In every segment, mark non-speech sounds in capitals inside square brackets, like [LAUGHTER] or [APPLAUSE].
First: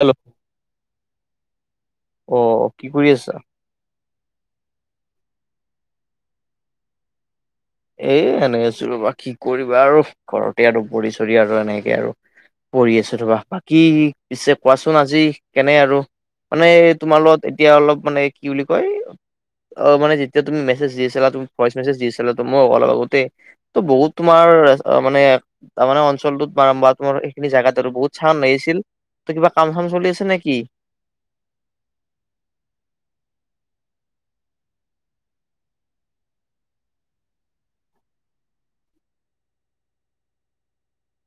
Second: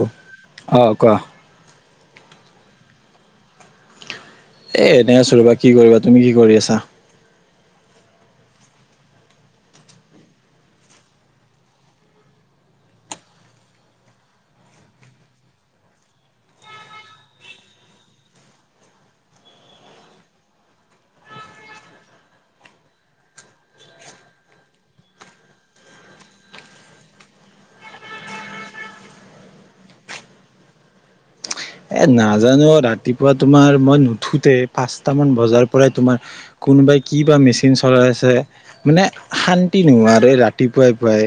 Hello অ', কোৱা। অ', কি কৰি আছা? এ এনেই আছোঁ ৰ'বা, কি কৰিবা! তুমি কি কৰি আছা? এই এনেই আছোঁ ৰ'বা, কি কৰিবা আৰু! ঘৰতে আৰু পৰি চৰি আৰু এনেকে আৰু। পৰি আছোঁ ৰ'বা। বাকী পিছে কোৱাচোন আজি কেনে আৰু মানে তোমাৰ লগত এতিয়া অলপ মানে কি বুলি কয়! অ', মানে যেতিয়া তুমি মেছেজ দি আছিলা, তুমি ভইচ মেছেজ দি আছিলা টো মোক, অলপ আগতে ত' বহুত তোমাৰ, মানে তাৰমানে অঞ্চলটোত [UNINTELLIGIBLE] তোমাৰ সেইখিনি জাগাত আৰু বহুত চাউণ্ড আহি আছিল। এতিয়া কিবা কাম চাম চলি আছে নেকি? এ নাজানো। ৰাতিপুৱা তোমাৰ মই নুঠোতে, পাঁচটা মান বজাৰ পৰাই তোমাৰ কোনবাই কি বা মেচিন চলাই আছে। মানে শান্তি নোহোৱা আৰু এই ৰাতিপুৱাই পুৱাই।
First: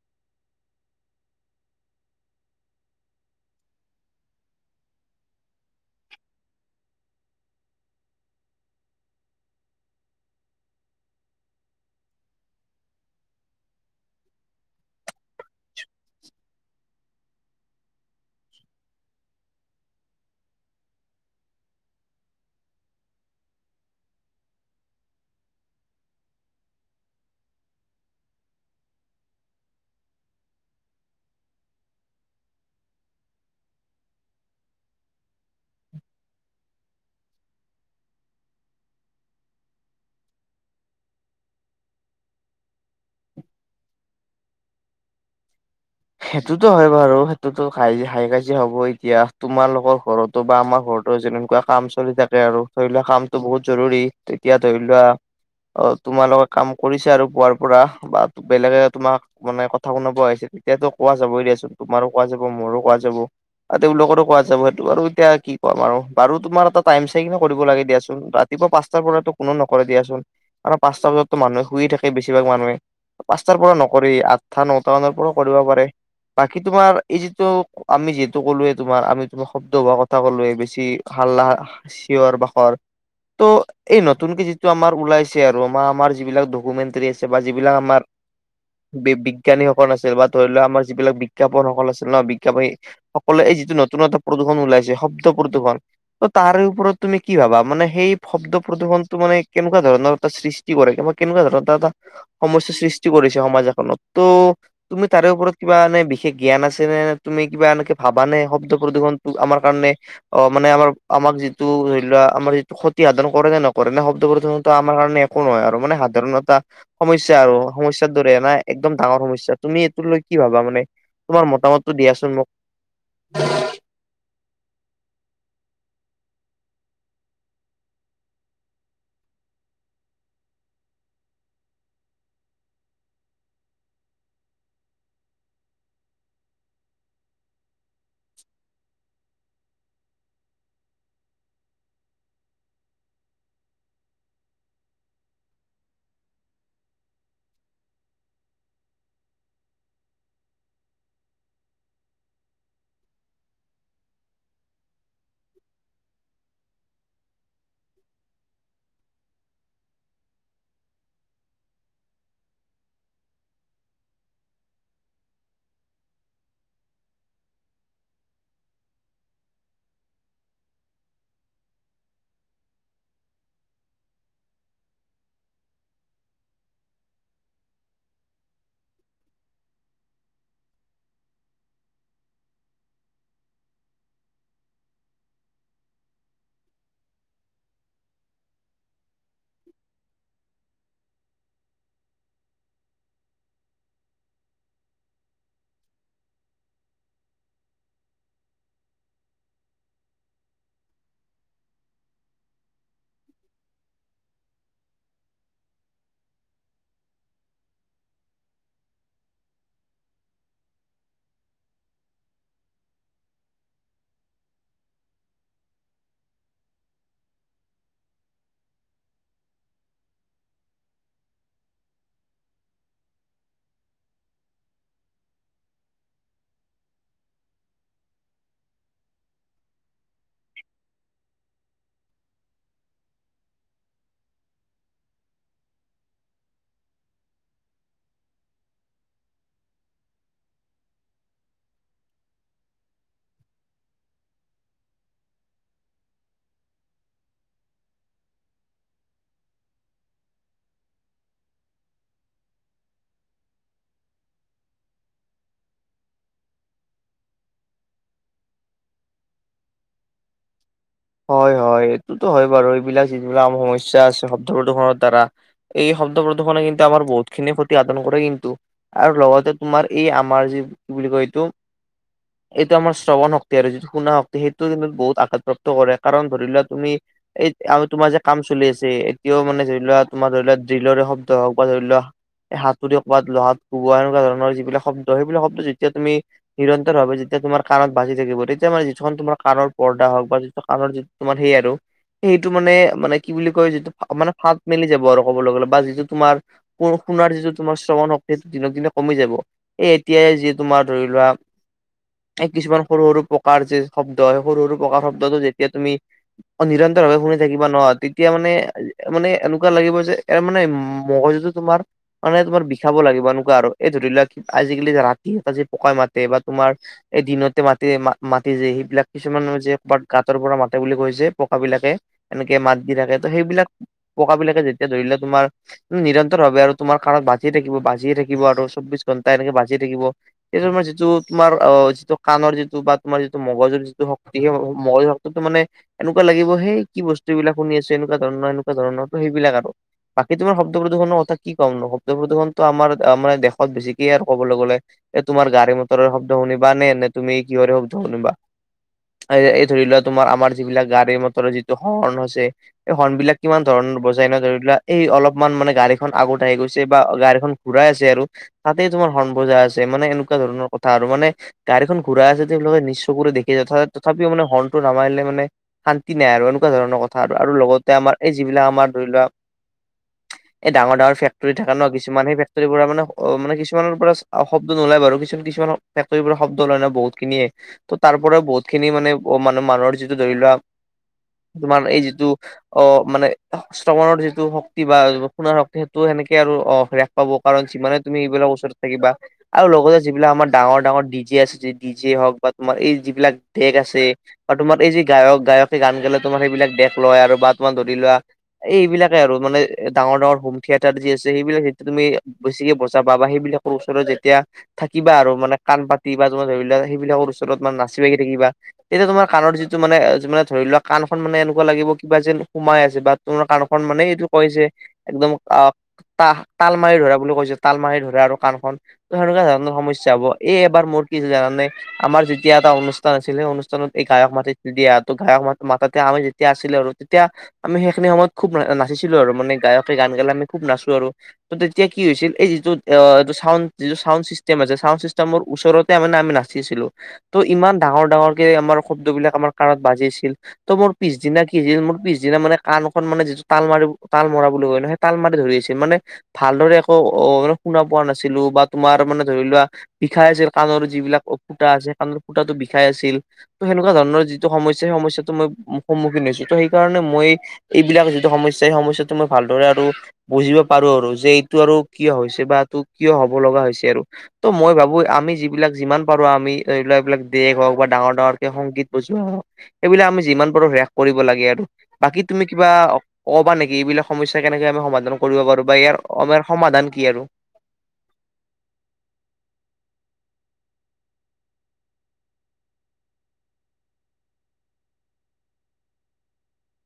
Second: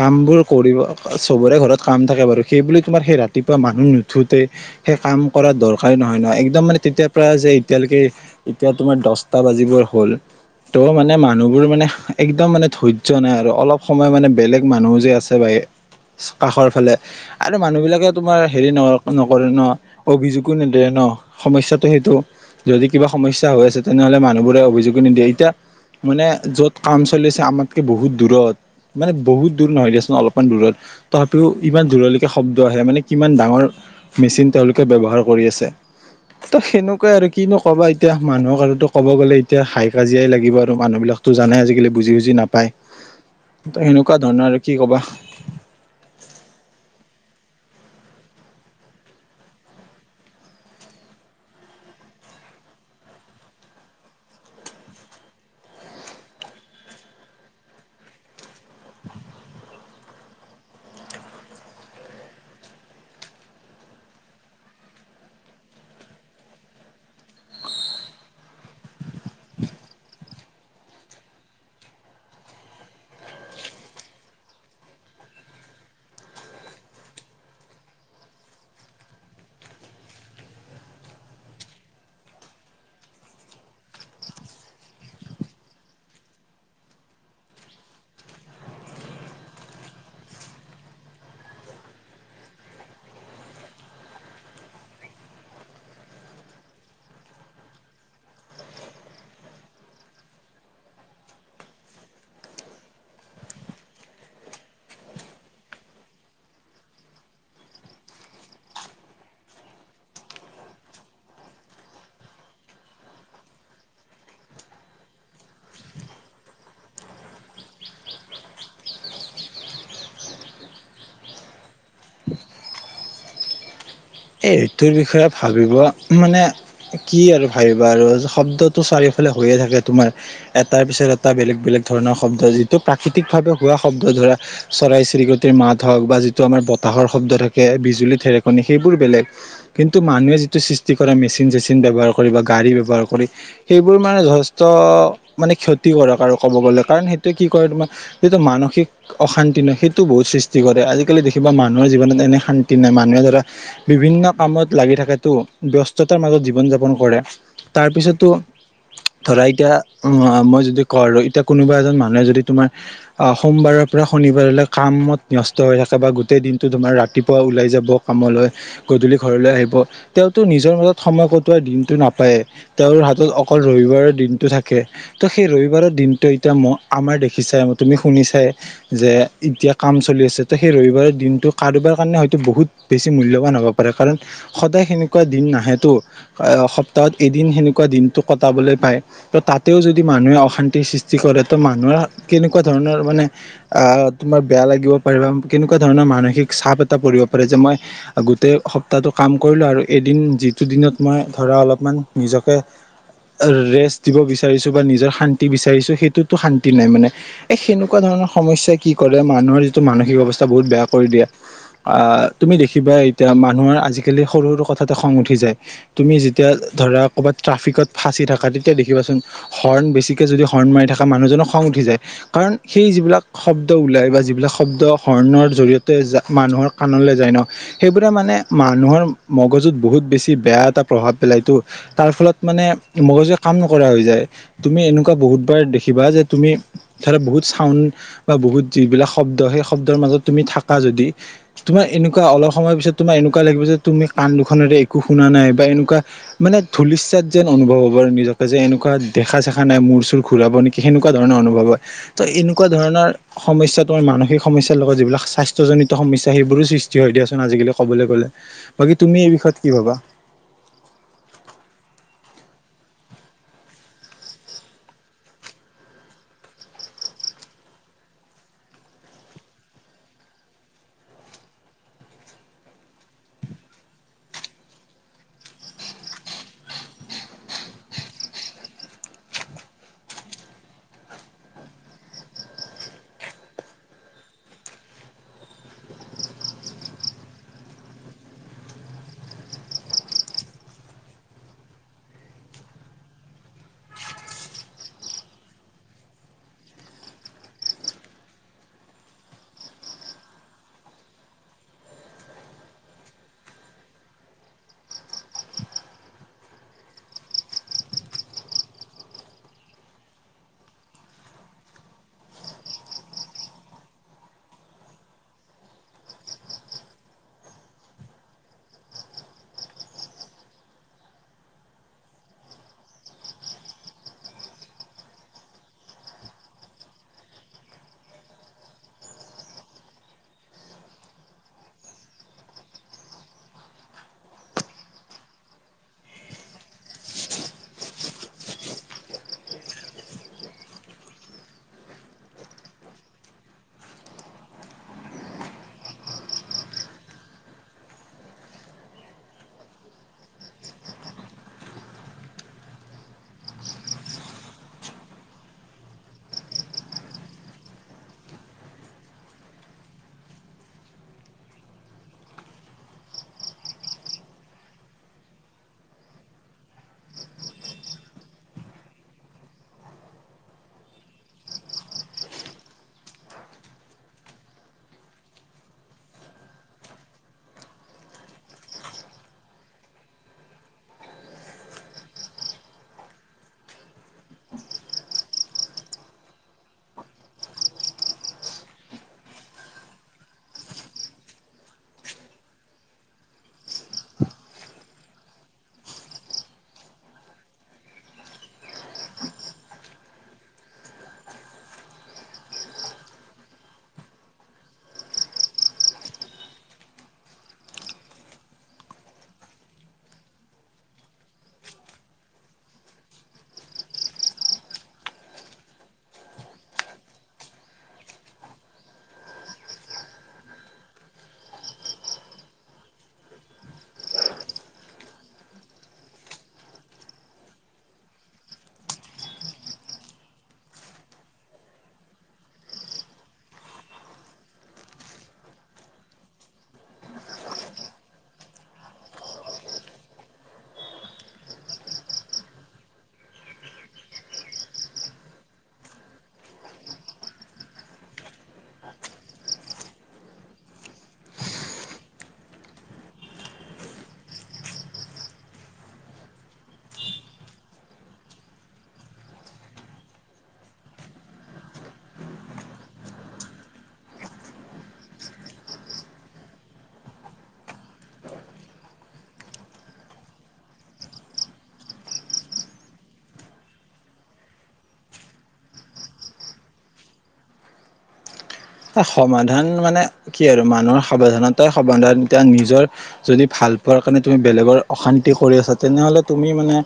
কাম বোৰ কৰিব, অ-চবৰে ঘৰত কাম থাকে বাৰু। সেইবুলি তোমাৰ সেই ৰাতিপুৱা মানুহ নুঠোতে সেই কাম কৰা দৰকাৰী নহয় নহয়। একদম মানে তেতিয়াৰ পৰা যে এতিয়ালৈকে এতিয়া তোমাৰ দছটা বাজিবৰ হ'ল। ত মানে মানুহবোৰ মানে সা-একদম মানে ধৈৰ্য্য নাই আৰু অলপ সময় মানে বেলেগ মানুহও যে আছে [UNINTELLIGIBLE] কাষৰ ফালে। আৰু মানুহ বিলাকে তোমাৰ হেৰি ন-নকৰে ন! অভিযোগো নিদিয়ে ন'! সমস্যাটো সেইটো। যদি কিবা সমস্যা হৈ আছে, তেনেহ'লে মানুহবোৰে অভিযোগো নিদিয়ে। এতিয়া মানে য'ত কাম চলি আছে, আমাতকে বহুত দূৰত। মানে বহুত দূৰ নহয় দিয়াচোন অলপমান দূৰত তথাপিও ইমান দূৰলৈকে শব্দ আহে মানে কিমান ডাঙৰ মেচিন তেওঁলোক কে ব্যৱহাৰ কৰি আছে ত সেনেকুৱাই আৰু কিনো কবা এতিয়া মানুহক আৰু তো ক'ব গ'লে এতিয়া হাই কাজিয়াই লাগিব আৰু মানুহ বিলাক টো জানে আজিকালি বুজি বুজি নাপায় ত সেনেকুৱা ধৰণৰ আৰু কি ক'বা সেইটোতো হয় বাৰু সেইটোতো হাই, হাই কাজি হ'ব এতিয়া তোমালোকৰ ঘৰত তো বা আমাৰ ঘৰতো যেনেকুৱা কাম চলি থাকে আৰু ধৰি লোৱা কামটো বহুত জৰুৰী তেতিয়া ধৰি লোৱা অ তোমাৰ লগত কাম কৰিছে আৰু পোৱাৰ পৰা বা বেলেগে তোমাক গোনে কথা শুনাব আহিছে তেতিয়াতো কোৱা যাবই দিয়াচোন তোমাৰো কোৱা যাব মোৰো কোৱা যাব আৰু তেওঁলোকৰো কোৱা যাব সেইটো আৰু এতিয়া কি ক'ম আৰু বাৰু তোমাৰ এটা টাইম চাই কিনে কৰিব লাগে দিয়াচোন ৰা ৰাতিপুৱা পাঁচটাৰ পৰাতো কোনো নকৰে দিয়াচোন কাৰণ পাঁচটা বজাতো মানুহে শুইয়ে থাকে বেছিভাগ মানুহে পাঁচটাৰ পৰা নকৰি আঠটা নটা মানৰ পৰা কৰিব পাৰে বাকী তোমাৰ এই যিটো আমি যিহেতু ক'লোয়ে তোমাৰ আমি তোমাৰ শব্দ হোৱা কথা কলোয়ে বেছি হাল্লা চিঞৰ বাখৰ ত' এই নতুনকে যিটো আমাৰ ওলাইছে আৰু আমাৰ আমাৰ যিবিলাক ডকুমেণ্টৰী আছে বা যিবিলাক আমাৰ বি বিজ্ঞানীসকল আছিল বা ধৰি লোৱা আমাৰ যিবিলাক বিজ্ঞাপনসকল আছিল ন বিজ্ঞাপনী সকলোৱে এই যিটো নতুন নতুন প্ৰদূষণ ওলাইছে শব্দ প্ৰদূষণ ত তাৰে ওপৰত তুমি কি ভাবা মানে সেই শব্দ প্ৰদূষণটো মানে কেনেকুৱা ধৰণৰ এটা সৃষ্ টি কৰে বা কেনেকুৱা ধৰণৰ এটা এটা সমস্যাৰ সৃষ্টি কৰিছে সমাজ এখনত তো তুমি তাৰে ওপৰত কিবা এনেই বিশেষ জ্ঞান আছে নে নে তুমি কিবা এনেকে ভাবা নে শব্দ প্ৰদূষণটো আমাৰ কাৰণে অ মানে আমাৰ আমাক যিটো ধৰি লোৱা আমাৰ যিটো ক্ষতি সাধন কৰে নে নকৰে নে শব্দ প্ৰদূষণ টো আমাৰ কাৰণে একো নহয় আৰু মানে সাধাৰণ এটা সমস্যা আৰু সমস্যাৰ দৰে এনা একদম ডাঙৰ সমস্যা তুমি এইটো লৈ কি ভাবা মানে তোমাৰ মতামতটো দিয়াচোন মোক এইটোৰ বিষয়ে ভাবিব মানে কি আৰু ভাবিবা আৰু শব্দটো চাৰিওফালে হৈয়ে থাকে তোমাৰ এটাৰ পিছত এটা বেলেগ বেলেগ ধৰণৰ শব্দ যিটো প্ৰাকৃতিক ভাৱে হোৱা শব্দ ধৰা চৰাই চিৰিকটিৰ মাত হওক বা যিটো আমাৰ বতাহৰ শব্দ থাকে বিজুলী ধেৰকণি সেই বোৰ বেলেগ কিন্তু মানুহে যিটো সৃষ্টি কৰা মেচিন চেচিন ব্যৱহাৰ কৰি বা গাড়ী ব্যৱহাৰ কৰি সেইবোৰ মানে যথেষ্ট মানে ক্ষতি কৰক আৰু ক'ব গ'লে কাৰণ সেইটোৱে কি কৰে তোমাক সিটো মানসিক অশান্তি ন সেইটো বহুত সৃষ্টি কৰে আজিকালি দেখিবা মানুহৰ জীৱনত এনে শান্তি নাই মানুহে ধৰা বিভিন্ন কামত লাগি থাকাটো ব্যস্ততাৰ মাজত জীৱন যাপন কৰে তাৰপিছতো ধৰা এতিয়া মই যদি কৰৰৈ এতিয়া কোনোবা এজন মানুহে যদি তোমাৰ সোমবাৰৰ পৰা শনিবাৰলৈ কামত ব্যস্ত হৈ থাকে বা গোটেই দিনটো তোমাৰ ৰাতিপুৱা ওলাই যাব কামলৈ গধূলি ঘৰলৈ আহিব তেওঁতো নিজৰ মাজত সময় কটোৱাৰ দিনটো নাপায়েই তেওঁৰ হাতত অকল ৰবিবাৰৰ দিনটো থাকে ত সেই ৰবিবাৰৰ দিনটো এতিয়া ম আমাৰ দেখিছাই তুমি শুনিছাই যে এতিয়া কাম চলি আছে ত সেই ৰবিবাৰৰ দিনটো কাৰোবাৰ কাৰণে হয়তো বহুত বেছি মূল্যবান হব পাৰে কাৰণ সদায় সেনেকুৱা দিন নাহেতো হয় সপ্তাহত এদিন সেনেকুৱা দিনটো কটাবলৈ পায় ত তাতেও যদি মানুহে অশান্তিৰ সৃষ্টি কৰে ত মানুহৰ কেনেকুৱা ধৰণৰ মানে আহ তোমাৰ বেয়া লাগিব পাৰে বা কেনেকুৱা ধৰণৰ মানসিক চাপ এটা পৰিব পাৰে যে মই গোটেই সপ্তাহটো কাম কৰিলো আৰু এদিন যিটো দিনত মই ধৰা অলপমান নিজকে ৰেষ্ট দিব বিচাৰিছো বা নিজৰ শান্তি বিচাৰিছো সেইটোতো শান্তি নাই মানে এ সেনেকুৱা ধৰণৰ সমস্যাই কি কৰে মানুহৰ যিটো মানসিক অৱস্থা বহুত বেয়া কৰি দিয়ে। আহ তুমি দেখিবা এতিয়া মানুহৰ আজিকালি সৰু সৰু কথাতে খং উঠি যায়। তুমি যেতিয়া ধৰা ক'ৰবাত ট্ৰাফিকত ফাঁচি থাকা তেতিয়া দেখিবাচোন হৰ্ণ বেছিকে যদি হৰ্ণ মাৰি থকা মানুহজনক খং উঠি যায় কাৰণ সেই যিবিলাক শব্দ ওলাই বা যিবিলাক শব্দ হৰ্ণৰ জৰিয়তে যা মানুহৰ কাণলৈ যাই ন, সেইবোৰে মানে মানুহৰ মগজুত বহুত বেছি বেয়া এটা প্ৰভাৱ পেলাইতো তাৰ ফলত মানে মগজুৱে কাম নকৰা হৈ যায়। তুমি এনেকুৱা বহুতবাৰ দেখিবা যে তুমি ধৰা বহুত চাউণ্ড বা বহুত যিবিলাক শব্দ সেই শব্দৰ মাজত তুমি থাকা যদি তোমাৰ এনেকুৱা অলপ সময় পিছত তোমাৰ এনেকুৱা লাগিব যে তুমি কাণ দুখনেৰে একো শুনা নাই বা এনেকুৱা মানে ধলিচ্যাত যেন অনুভৱ হ'ব আৰু নিজকে যে এনেকুৱা দেখা চেখা নাই মূৰ চুৰ ঘূৰাব নেক- কি সেনেকুৱা ধৰণৰ অনুভৱ হয়। ত এনেকুৱা ধৰণৰ সমস্যা তোমাৰ মানসিক সমস্যাৰ লগত যিবিলাক স্বাস্থ্যজনিত সমস্যা সেইবোৰো সৃষ্ট- চি দিয়াচোন আজিকালি ক'বলৈ গ'লে, বাকী তুমি এই বিষয়ত কি ভবা? হয় হয় এইটোতো হয় বাৰু এইবিলাক যিবিলাক আম সমস্যা আছে শব্দ প্ৰদূষণ দ্বাৰা এই শব্দ প্ৰদূষণে কিন্তু আাৰ বহুতখিনি ক্ষতি সাধন কৰে কিন্তু। আৰু লগতে তোমাৰ এই আমাৰ যি কি বুলি কয় এইটো এইটো আমাৰ শ্ৰৱণ শক্তি আৰু যিটো সুনা শক্তি সেইটো বহুত আঘাতপ্ৰাপ্ত ত কৰে। কাৰণ ধৰি লোৱা তুমি এই আ তোমাৰ যে কাম চলি আছে এতিয়াও মানে ধৰি লোৱা তোমাৰ ধৰি লোৱা ড্ৰিলৰে শব্দ হওক বা ধৰি লোৱা হাতুৰি ক'বাত লোহাত কোৱা এনেকুৱা ধৰণৰ যিবিলাক শব্দ সেইবিলাক শব্দ যেতিয়া তুমি নিৰন্তৰভাৱে যেতিয়া তোমাৰ কাণত বাজি থাকিব তেতিয়া মানে যিখন তোমাৰ কানৰ পৰ্দা হওক বা কাৰণ যিত তোমাৰ সেই আৰু। সেইটো মানে মানে কি বুলি কয় যিটো মানে ফাত মেলি যাব আৰু ক'বলে গ'লে বা যিটো তোমাৰ পৌৰ শুনাৰ যিটো তোমাৰ শ্ৰৱণ শক্তি দিনক দিনে কমি যাব। এ এতিয়াই যি তোমাৰ ধৰি লোৱা এই কিছুমান সৰু সৰু প্ৰকাৰ যে শব্দ হয় সৰু সৰু প্ৰকাৰ শব্দটো যেতিয়া তুমি নিৰন্তৰ ভাৱে শুনি থাকিবা ন তেতিয়া মানে মানে এনেকুৱা লাগিব যে এ মানে মগজুটো তোমাৰ মানে তোমাৰ বিষাব লাগিব এনেকুৱা আৰু এই ধৰি লোৱা আজিকালি ৰাতি টাজি পকাই মাতে বা তোমাৰ এই দিনতে মাতি মাতি যায় সেইবিলাক কিছুমান যে গাত তৰ পৰা মাতে বুলি কয় যে পকাবিলাকে এনেকে মাত দি থাকে ত সেইবিলাক পকাবিলাকে যেতিয়া ধৰিলে তোমাৰ উ নিৰন্তৰ ভাৱে আৰু তোমাৰ কাণত বাজিয়ে থাকিব বাজিয়ে থাকিব আৰু চৌব্বিশ ঘণ্টাই এনেকে বাজিয়ে থাকিব। সেই তোমাৰ যিটো তোমাৰ অ যিটো কাণৰ যিটো বা তোমাৰ যিটো মগজুৰ যিটো শক্তি সেই মগজু শক্ত- তত মানে এনেকুৱা লাগিব সেই কি বস্তুবিলাক শুনি আছো এনেকুৱা ধৰণৰ এনেকুৱা ধৰণৰ ত সেইবিলাক আৰু। বাকী তোমাৰ শব্দ প্ৰদূষণৰ কথা কি কম ন শব্দ প্ৰদূষণতো আমাৰ মান দেশত বেছিকে আৰু ক'বলে গ'লে। এ তোমাৰ গাড়ী মটৰ শব্দ শুনিবা নে নে তুমি কি হয়ৰ শব্দ শুনিবা? এই ধৰি লোৱা তোমাৰ আমাৰ যিবিলাক গাড়ী মটৰৰ যিটো হৰ্ণ হৈছে এই হৰ্ণবিলাক কিমান ধৰণৰ বজাই ন ধৰিলা এই অলপমান মানে গাড়ীখন আগত আহি গৈছে বা গাড়ীখন ঘূৰাই আছে আৰু তাতেই তোমাৰ হৰ্ণ বজাই আছে মানে এনেকুৱা ধৰণৰ কথা আৰু মানে গাড়ীখন ঘূৰা আছেদি আপোলোকে নিচ চকুৰে কৰি দেখে তথা তথাপিও মানে হৰ্ণটো নামাৰিলে মানে শান্তি নাই আৰু এনেকুৱা ধৰণৰ কথা আৰু। আৰু লগতে আমাৰ এই যিবিলাক আমাৰ ধৰি লোৱা [INAUDIBLE] এই ডাঙৰ ডাঙৰ ফেক্টৰী থাকা ন কিছুমান সেই ফেক্টৰী পৰা মানে অ মানে কিছুমানৰ পৰা অ শব্দ নোলাই বাৰু কিছু কিছুমানৰ ত শব্দ লয় ন বহুত খিনিয়ে ত তাৰ পৰা বহু খিনি মানে অকমন। মানুহৰ যিটো ধৰি লোৱা তোমাৰ এই যিটো অ মানে। শ্ৰৱণৰ যিটো শক্তি বা সুনাৰ শক্তি সেইটো সেনেকে আৰু হ্ৰাস পাব কাৰণ যিমানে তুমি এইবিলাক ওচৰত। কিবা। আৰু লগতে যিবিলাক আমাৰ ডাঙৰ ডাঙৰ ডি জে আছে য ডি জে হওক বা তোমাৰ এই যিবিলাক ডেক আছে। আৰু তোমাৰ এই যি গায়ক গায়কে গান গালে তোমাৰ সেইবিলাক দেক লয় আৰু বা তোমাৰ ধৰি লোৱা। এই এইবিলাকে আৰু মানে ডাঙৰ ডাঙৰ হোম থিয়েটাৰ যি আছে সেইবিলাক তেতিয়া তুমি বেছিকে বজাবা বা সেইবিলাক। সৰু ওচৰত যেতিয়া। থাকিবা আৰু মানে কাণ পাতি বা তমাৰ ধৰি ললাক সেইবিলাকৰ ওচৰত মানে নাচি বাগি থাকিবা এতিয়া তোমাৰ। কাৰ যিটো মানে মানে ধৰি লোৱা কাণখন মানে এনেকুৱা লাগিব কিবা যেন সোমাই আছে বা তোমাৰ কাণ খন মানে এইটো কৈ যে একদম আহ ত তাল মাৰি ধৰা বুলি কৈছে তাল মাৰি ধৰা আৰু কাণখন। সেনেকুৱা ধৰণৰ সমস্যা হব এই এবাৰ মোৰ কি হৈছে জানা নে? আমাৰ যেতিয়া এটা অনুষ্ঠান আছিলে সেই অনুষ্ঠানত। এই গায়ক মাতে দিয়া ত গায়ক ম মাতাতে আমি যেতিয়া আছিলো আৰু তেতিয়া। আমি সেইখিনি সময়ত খুব না নাচিছিলো আৰু মানে গায়কে গান গালে আমি খুব নাচো আৰু। ত তেতিয়া কি হৈছিল এই যিটোটো চাউন যিটো চাউন চাউণ্ড চিষ্টেমৰ ওচৰতে মানে আমি নাচি আছিলো। শব্দবিলাক আমাৰ কাণত বাজি আছিল। ত' মোৰ পিছদিনা কি মোৰ পিছদিনা মানে কাণখন মানে যিটো তাল মাৰ তাল মৰা বুলি হয় ন। তাল মাৰি ধৰি আছিল মানে ভালদৰে একো অন শুনা পোৱা নাছিলো বা তোমাৰ মানে ধৰি লোৱা। বিষাই আছিল কাণৰ যিবিলাক ফুটা আছে কাণৰ ফুতটো বিষাই আছিল। ত সেনেকুৱা ধৰণৰ যিটো সমস্যা সেই সমস্যাটো মই সন্মুখীন হৈছো ত সেইকাৰণে মই। এইবিলাকৰ যিটো সমস্যয়া সেই সমস্যাটো টো মই ভালদৰে আৰু। বুজিব পাৰো আৰু যে এইটো আৰু ক হৈছে বা এইটো কিয় হব লগা হৈছে আৰু। ত' মই ভাবো আমি যিবিলাক যিমান পাৰো আমি এইবিলাক এইবিলাক দেশ হওক বা ডাঙৰ ডাঙৰ। সংগীত বজোৱা হ সেইবিলাক আমি যিমান পাৰো হ্ৰাস কৰিব লাগে আৰু বাকী তুমি কিবা। কবা নেকি এইবিলাক সমস্যা কেনেকে আমি সমাধান কৰিব পাৰো বা ইয়াৰ আমাৰ সমাধান কি আৰু। সমাধান মানে কি আৰু মানুহৰ সাৱধানতাই সমাধান এতিয়া নিজৰ। যদি ভাল পোৱাৰ কাৰণে তুমি বেলেগৰ অশান্তি কৰি আছা তেনেহলে তুমি মানে।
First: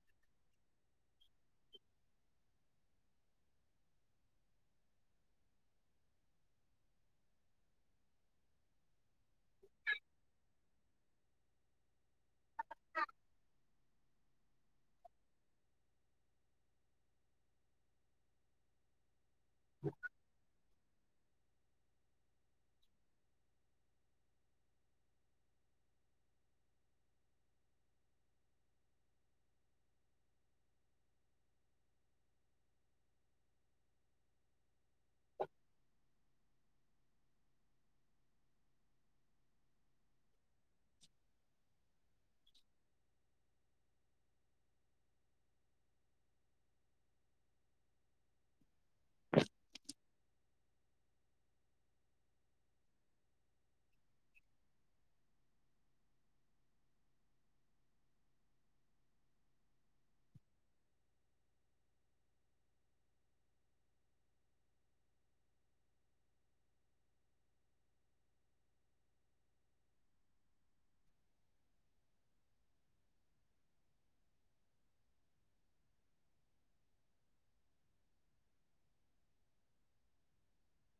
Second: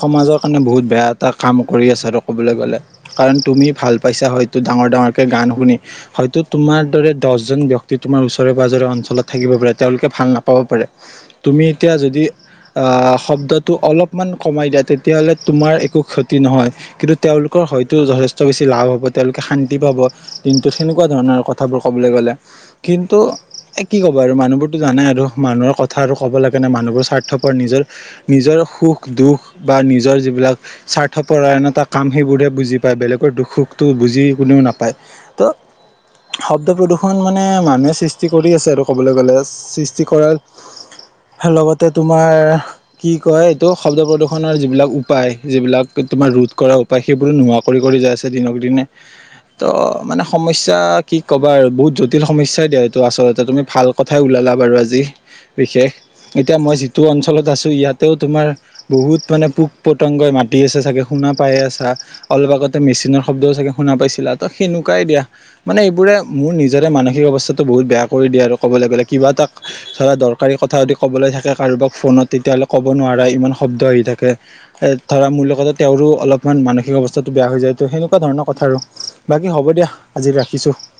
সমাজৰ কাৰণে বহুত বেয়া এটা কাম কৰি আছে আৰু ক'বলৈ গলে। কাৰণ তুমি ভাল পাইছা হয়তো ডাঙৰ ডাঙৰকে গান শুনি। হয়তো তোমাৰ দৰে দহজন ব্যক্তি তোমাৰ ওচৰে পাজৰে অঞ্চলত থাকিব পাৰে তেওঁলোকে ভাল নাপাব পাৰে। তুমি এতিয়া যদি। আহ শব্দটো অলপমান কমাই দিয়া তেতিয়াহ'লে তোমাৰ একো ক্ষতি নহয়। কিন্তু তেওঁলোকৰ হয়তো যথেষ্ট বেছি লাভ হব তেওঁলোকে শান্তি পাব দিনটোত। সেনেকুৱা ধৰণৰ কথাবোৰ ক'বলৈ গ'লে কিন্তু। এ কি ক'ব আৰু মানুহবোৰতো জানাই আৰু মানুহৰ কথা আৰু ক'ব লাগে নাই মানুহবোৰ স্বাৰ্থপ নিজৰ নিজৰ সুখ দুখ বা নিজৰ যিবিলাক। স্বাৰ্থপ আন এটা কাম সেইবোৰৰে বুজি পায় বেলেগৰ দুখ সুখতো বুজি কোনেও নাপায়। ত। শব্দ প্ৰদূৰ্ষণ মানে মানুহে সৃষ্টি কৰি আছে আৰু ক'বলৈ গ'লে সৃষ্টি কৰাৰ। লগতে তোমাৰ। কি কয় এইটো শব্দ প্ৰদুৰ্শনৰ যিবিলাক উপায় যিবিলাক তোমাৰ ৰোধ কৰা। পায় সেইবোৰো নোহোৱা কৰি যাই আছে দিনক দিনে ত মানে। সমস্যা কি ক'বা আৰু বহুত জটিল সমস্যাই দিয়া এইটো আচলতে তুমি ভাল কথাই ওলালা বাৰু আজি। বিশেষ এতিয়া মই যিটো অঞ্চলত আছো ইয়াতেও তোমাৰ বহুত মানে পোক পতংগই মাতি আছে চাগে শুনা পায়ে আছা অলপ আগতে মেচিনৰ শব্দও চাগে শুনা পাইছিলা ত সেনুকাই দিয়া মানে এইবোৰে মোৰ নিজৰে মানসিক অৱস্থাটো বহুত বেয়া কৰি দিয়ে আৰু ক'বলে গ'লে কিবা এটা ধৰা দৰকাৰী কথা যদি কবলে থাকে কাৰোবাক ফোনত তেতিয়াহ'লে ক'ব নোৱাৰা ইমান শব্দ আহি থাকে এ ধৰা মুৰ লগতে তেওঁৰো অলপমান মানসিক অৱস্থাটো বেয়া হৈ যায় ত সেনেকুৱা ধৰণৰ কথা আৰু বাকী হ'ব দিয়া আজিলে ৰাখিছো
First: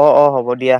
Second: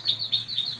অ অ হ'ব দিয়া